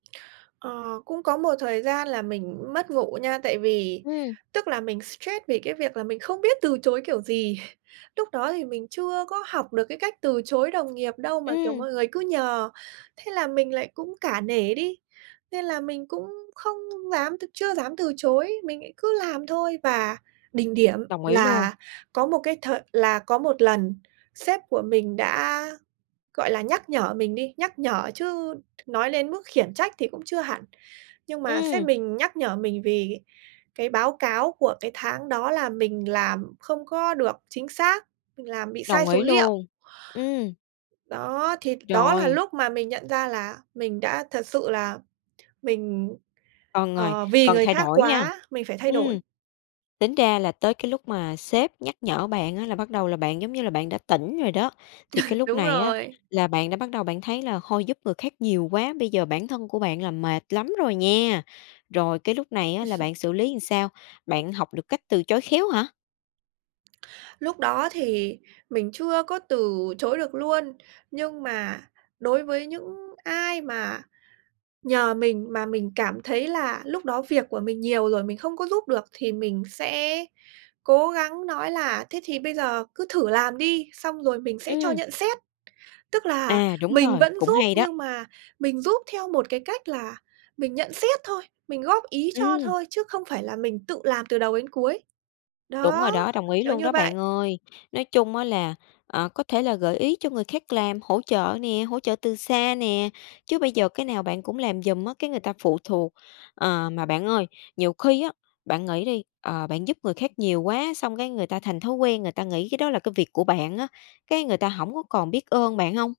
Ờ, cũng có một thời gian là mình mất ngủ nha, tại vì Ừm. tức là mình stress vì cái việc là mình không biết từ chối kiểu gì! Lúc đó thì mình chưa có học được cái cách từ chối đồng nghiệp đâu, mà, kiểu, Ừm. mọi người cứ nhờ, thế là mình lại cũng cả nể đi, nên là mình cũng không dám t chưa dám từ chối, mình lại cứ làm thôi. Và đỉnh điểm Đồng ý luôn. là có một cái thời là có một lần sếp của mình đã, gọi là, nhắc nhở mình đi, nhắc nhở chứ nói đến mức khiển trách thì cũng chưa hẳn. Nhưng mà sếp Ừm. mình nhắc nhở mình vì cái báo cáo của cái tháng đó là mình làm không có được chính xác, mình làm bị sai Đồng số ý liệu. luôn. Ừm. Đó thì đó là Rồi. lúc mà mình nhận ra là mình đã thật sự là mình, Cần rồi ờ, vì cần người thay khác đổi nha, quá, mình phải thay đổi. ừm. Tính ra là tới cái lúc mà sếp nhắc nhở bạn á, là bắt đầu là bạn, giống như là bạn đã tỉnh rồi đó, thì cái lúc Đúng này á, rồi. là bạn đã bắt đầu bạn thấy là "Thôi giúp người khác nhiều quá, bây giờ bản thân của bạn là mệt lắm rồi nhé! Rồi cái lúc này á, là bạn xử lý làm sao? Bạn học được cách từ chối khéo hả? Lúc đó thì mình chưa có từ chối được luôn, nhưng mà đối với những ai mà nhờ mình mà mình cảm thấy là lúc đó việc của mình nhiều rồi, mình không có giúp được thì mình sẽ cố gắng nói là "Thế thì bây giờ cứ thử làm đi, xong rồi mình sẽ cho Ừm. nhận xét." Tức là À, đúng mình rồi, vẫn cũng giúp hay đó. nhưng mà mình giúp theo một cái cách là mình nhận xét thôi, mình góp ý cho Ừm. thôi chứ không phải là mình tự làm từ đầu đến cuối. Đúng Đó, rồi đó, đồng ý kiểu luôn như đó bạn vậy. ơi! Nói chung á là, ờ, có thể là gợi ý cho người khác làm, hỗ trợ nè, hỗ trợ từ xa nè. Chứ bây giờ cái nào bạn cũng làm giùm á, cái người ta phụ thuộc. Ờ, mà bạn ơi, nhiều khi á, bạn nghĩ đi, ờ, bạn giúp người khác nhiều quá, xong cái người ta thành thói quen người ta nghĩ cái đó là cái việc của bạn á, cái người ta hổng có còn biết ơn bạn hông?